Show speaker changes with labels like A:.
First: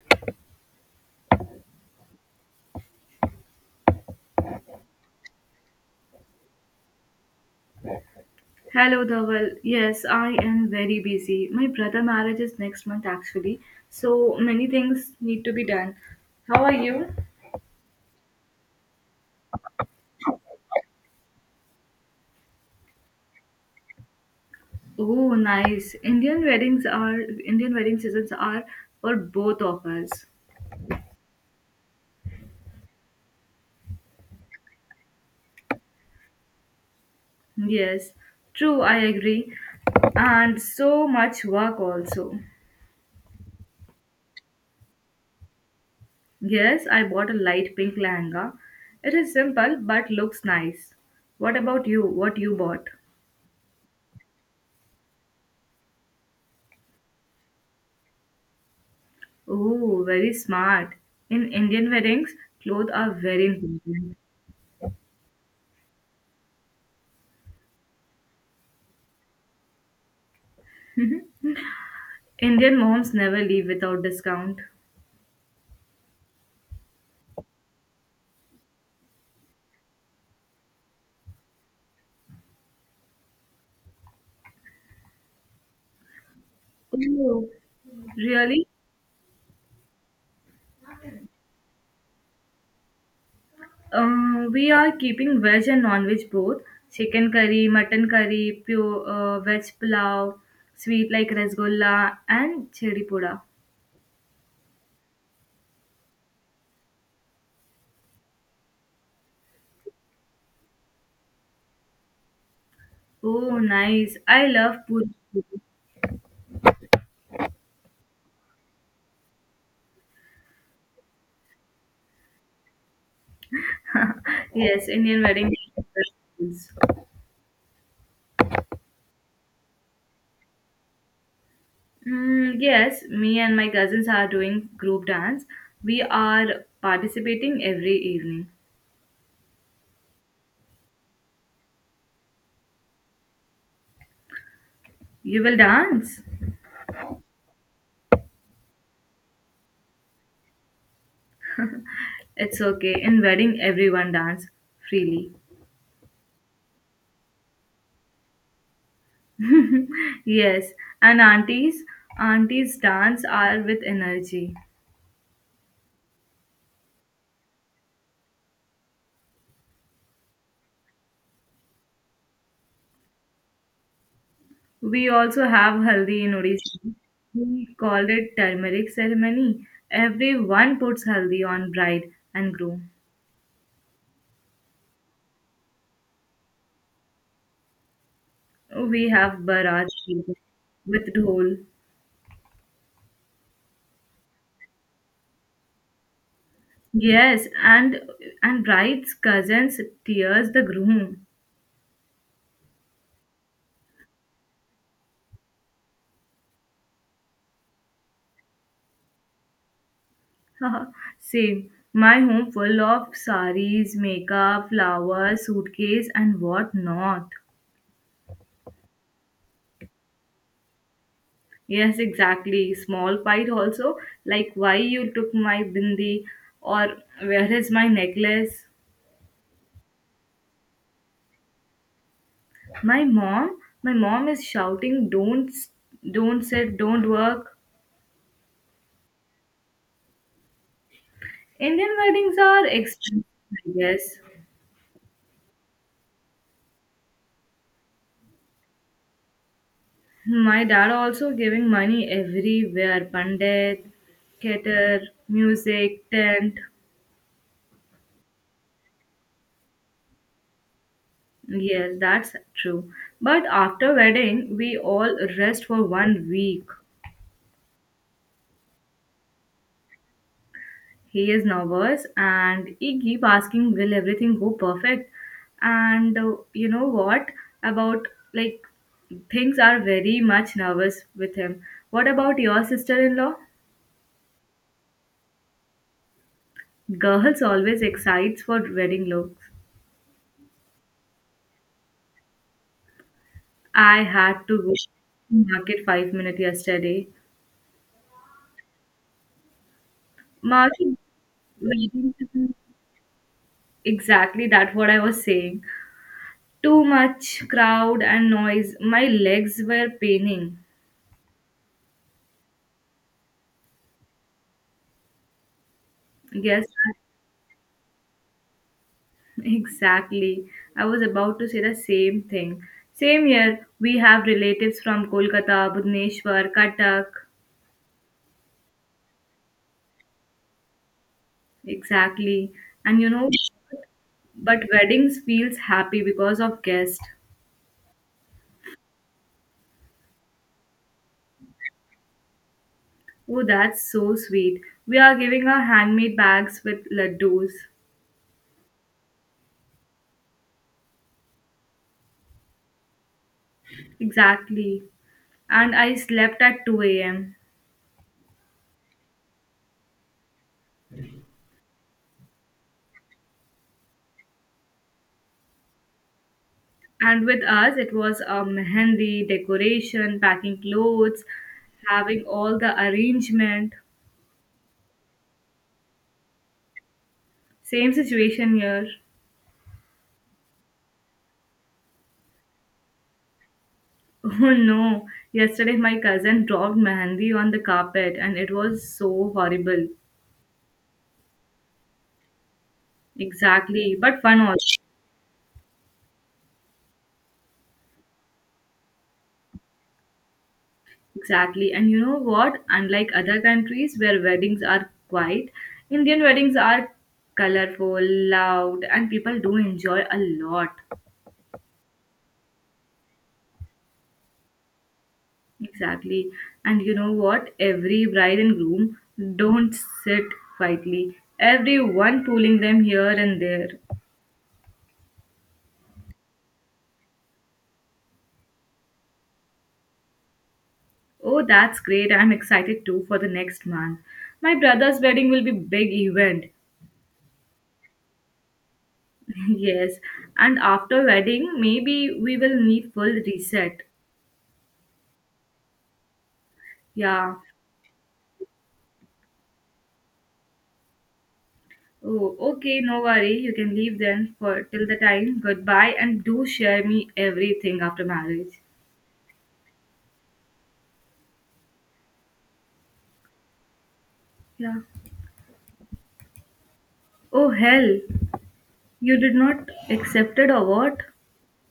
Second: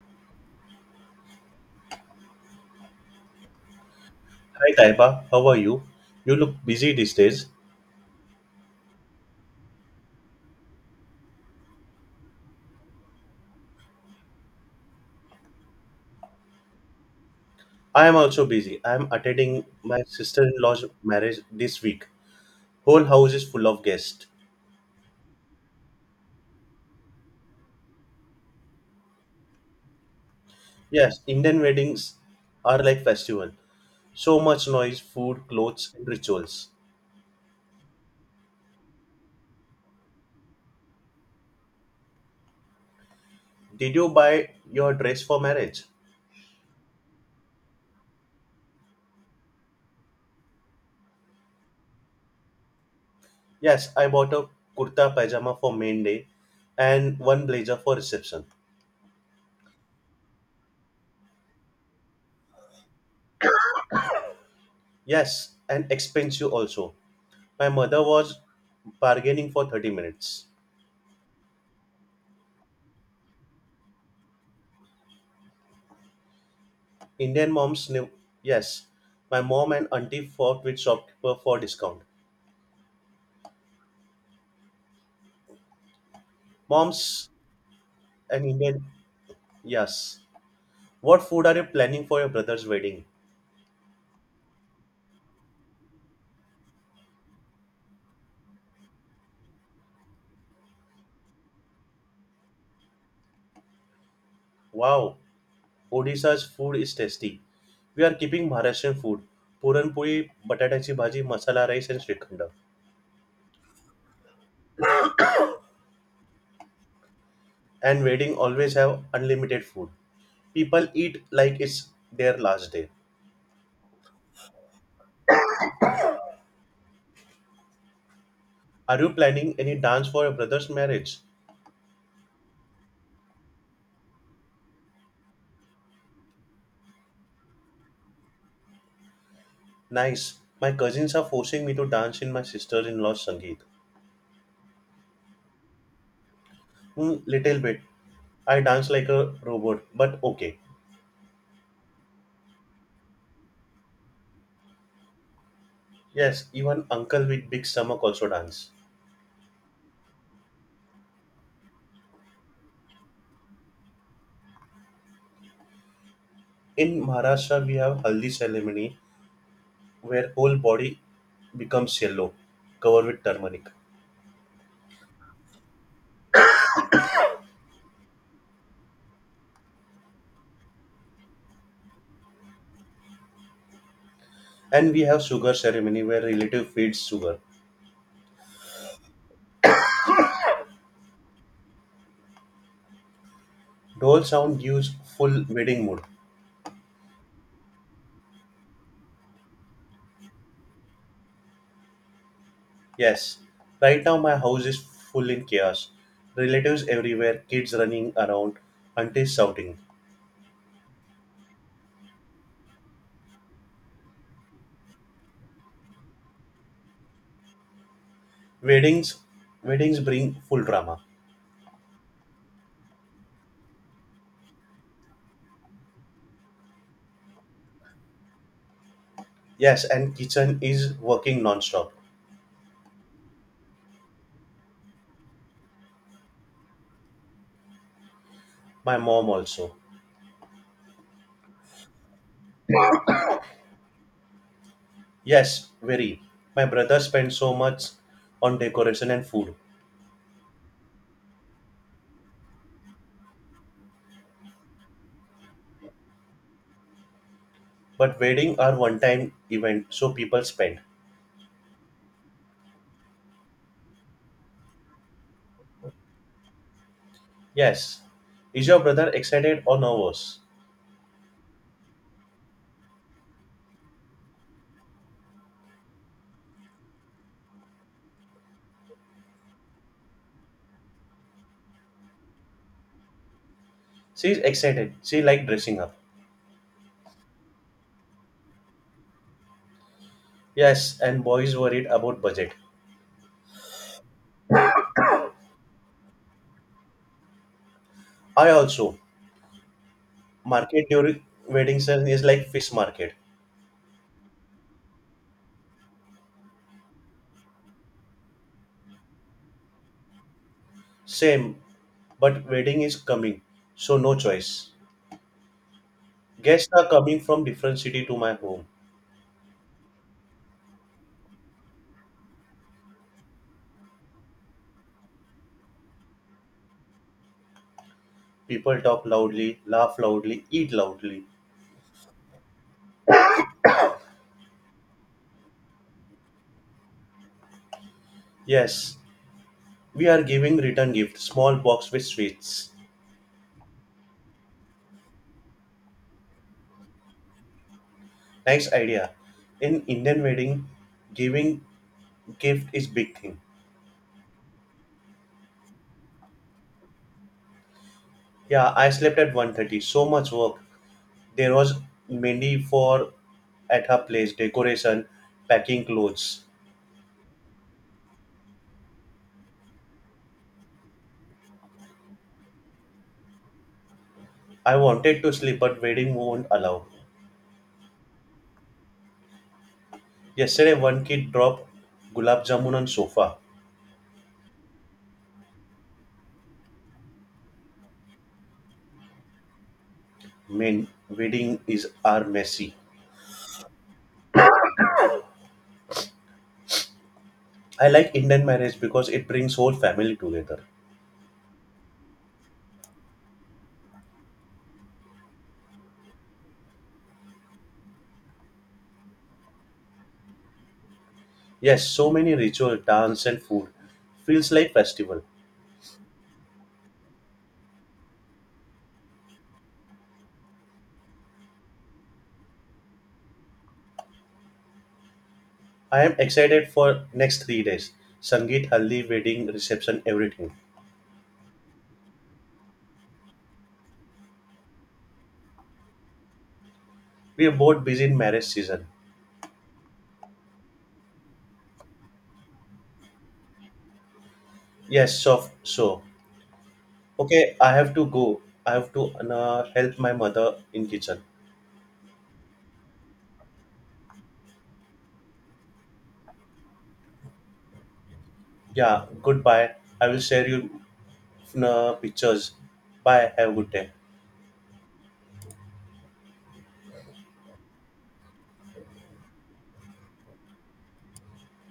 A: Hi Taiba, how are you? You look busy these days.
B: Hello, Dhaval. Yes, I am very busy. My brother marriage is next month actually, so many things need to be done. How are you?
A: I am also busy. I am attending my sister-in-law's marriage this week. Whole house is full of guests.
B: Oh, nice. Indian wedding seasons are for both of us.
A: Yes, Indian weddings are like festival. So much noise, food, clothes, and rituals.
B: Yes, true. I agree. And so much work also.
A: Did you buy your dress for marriage?
B: Yes, I bought a light pink lehenga. It is simple but looks nice. What about you? What you bought?
A: Yes, I bought a kurta pajama for main day and one blazer for reception.
B: Oh, very smart. In Indian weddings, clothes are very important.
A: Yes, and expensive also. My mother was bargaining for 30 minutes.
B: Indian moms never leave without discount.
A: Indian moms knew. Yes, my mom and auntie fought with shopkeeper for discount. Moms
B: Oh,
A: and
B: really?
A: Indian. Yes. What food are you planning for your brother's wedding?
B: We are keeping veg and non-veg both. Chicken curry, mutton curry, pure veg pulao, sweet like rasgulla and chili pura.
A: Wow, Odisha's food is tasty. We are keeping Maharashtrian food. Puranpuri, batatachi bhaji, masala rice and shrikhanda.
B: Oh, nice. I love puri.
A: And wedding always have unlimited food. People eat like it's their last day.
B: Yes, Indian wedding.
A: Are you planning any dance for your brother's marriage?
B: Yes, me and my cousins are doing group dance. We are participating every evening.
A: Nice. My cousins are forcing me to dance in my sister-in-law's sangeet.
B: You will dance?
A: Hmm, little bit. I dance like a robot, but okay.
B: It's okay. In wedding, everyone dance freely.
A: Yes, even uncle with big stomach also dance.
B: Yes, and aunties dance are with energy.
A: In Maharashtra, we have haldi ceremony where whole body becomes yellow, covered with turmeric.
B: We also have haldi in Odisha. We called it turmeric ceremony. Everyone puts haldi on bride and groom.
A: And we have sugar ceremony where relative feeds sugar.
B: We have barat with dhol.
A: Dhol sound gives full wedding mood.
B: Yes, and bride's cousins tears the groom.
A: Yes, right now my house is full in chaos. Relatives everywhere, kids running around, aunties shouting.
B: Same. My home full of saris, makeup, flowers, suitcase, and what not.
A: Weddings, weddings bring full drama.
B: Yes, exactly. Small fight also, like why you took my bindi or where is my necklace?
A: Yes, and kitchen is working non-stop.
B: My mom, my mom is shouting, don't sit, don't work.
A: My mom also.
B: Indian weddings are expensive, I guess.
A: Yes, very. My brother spends so much on decoration and food.
B: My dad also giving money everywhere, pandit, cater, music, tent.
A: But wedding are one-time event, so people spend.
B: Yes, that's true. But after wedding, we all rest for 1 week.
A: Yes. Is your brother excited or nervous?
B: He is nervous and he keep asking, will everything go perfect? And you know what about like things are very much nervous with him. What about your sister-in-law?
A: She's excited. She like dressing up.
B: Girls always excites for wedding looks.
A: Yes, and boys worried about budget.
B: I had to rush to market 5 minutes yesterday.
A: I also. Market
B: Market
A: during wedding season
B: reading
A: is like
B: isn't
A: fish market.
B: exactly that what I was saying. Too much crowd and noise. My legs were paining.
A: Same, but wedding is coming, so no choice.
B: Yes,
A: Guests are coming from different city to my home.
B: exactly. I was about to say the same thing. Same here, we have relatives from Kolkata, Bhubaneswar, Cuttack.
A: People talk loudly, laugh loudly, eat loudly.
B: Exactly. And but weddings feels happy because of guests.
A: Yes, we are giving return gift, small box with sweets.
B: Oh, that's so sweet. We are giving her handmade bags with laddus.
A: Nice idea. In Indian wedding, giving gift is big thing.
B: Exactly. And I slept at 2 a.m.
A: Yeah, I slept at 1:30. So much work. There was many for at her place, decoration, packing clothes.
B: And with us, it was a mehendi, decoration, packing clothes, having all the arrangement.
A: I wanted to sleep, but wedding won't allow.
B: Same situation here.
A: Yesterday, one kid dropped gulab jamun on sofa.
B: Oh no, yesterday my cousin dropped mehendi on the carpet and it was so horrible.
A: Man, wedding is are messy.
B: Exactly, but fun also.
A: I like Indian marriage because it brings whole family together.
B: Exactly. And you know what? Unlike other countries where weddings are quiet, Indian weddings are colorful, loud, and people do enjoy a lot.
A: Yes, so many ritual, dance and food. Feels like festival.
B: Exactly. And you know what? Every bride and groom don't sit quietly. Everyone pulling them here and there.
A: I am excited for next 3 days. Sangeet, haldi, wedding, reception, everything.
B: Oh, that's great. I'm excited too for the next month. My brother's wedding will be big event.
A: We are both busy in marriage season.
B: Yes. And after wedding, maybe we will need full reset.
A: Yes, so so.
B: Yeah.
A: Okay, I have to go. I have to help my mother in kitchen.
B: Oh, okay, no worry. You can leave then for till the time. Goodbye, and do share me everything after marriage.
A: Yeah, goodbye. I will share you pictures. Bye. Have a good day.
B: Yeah. Oh hell, you did not accepted or what?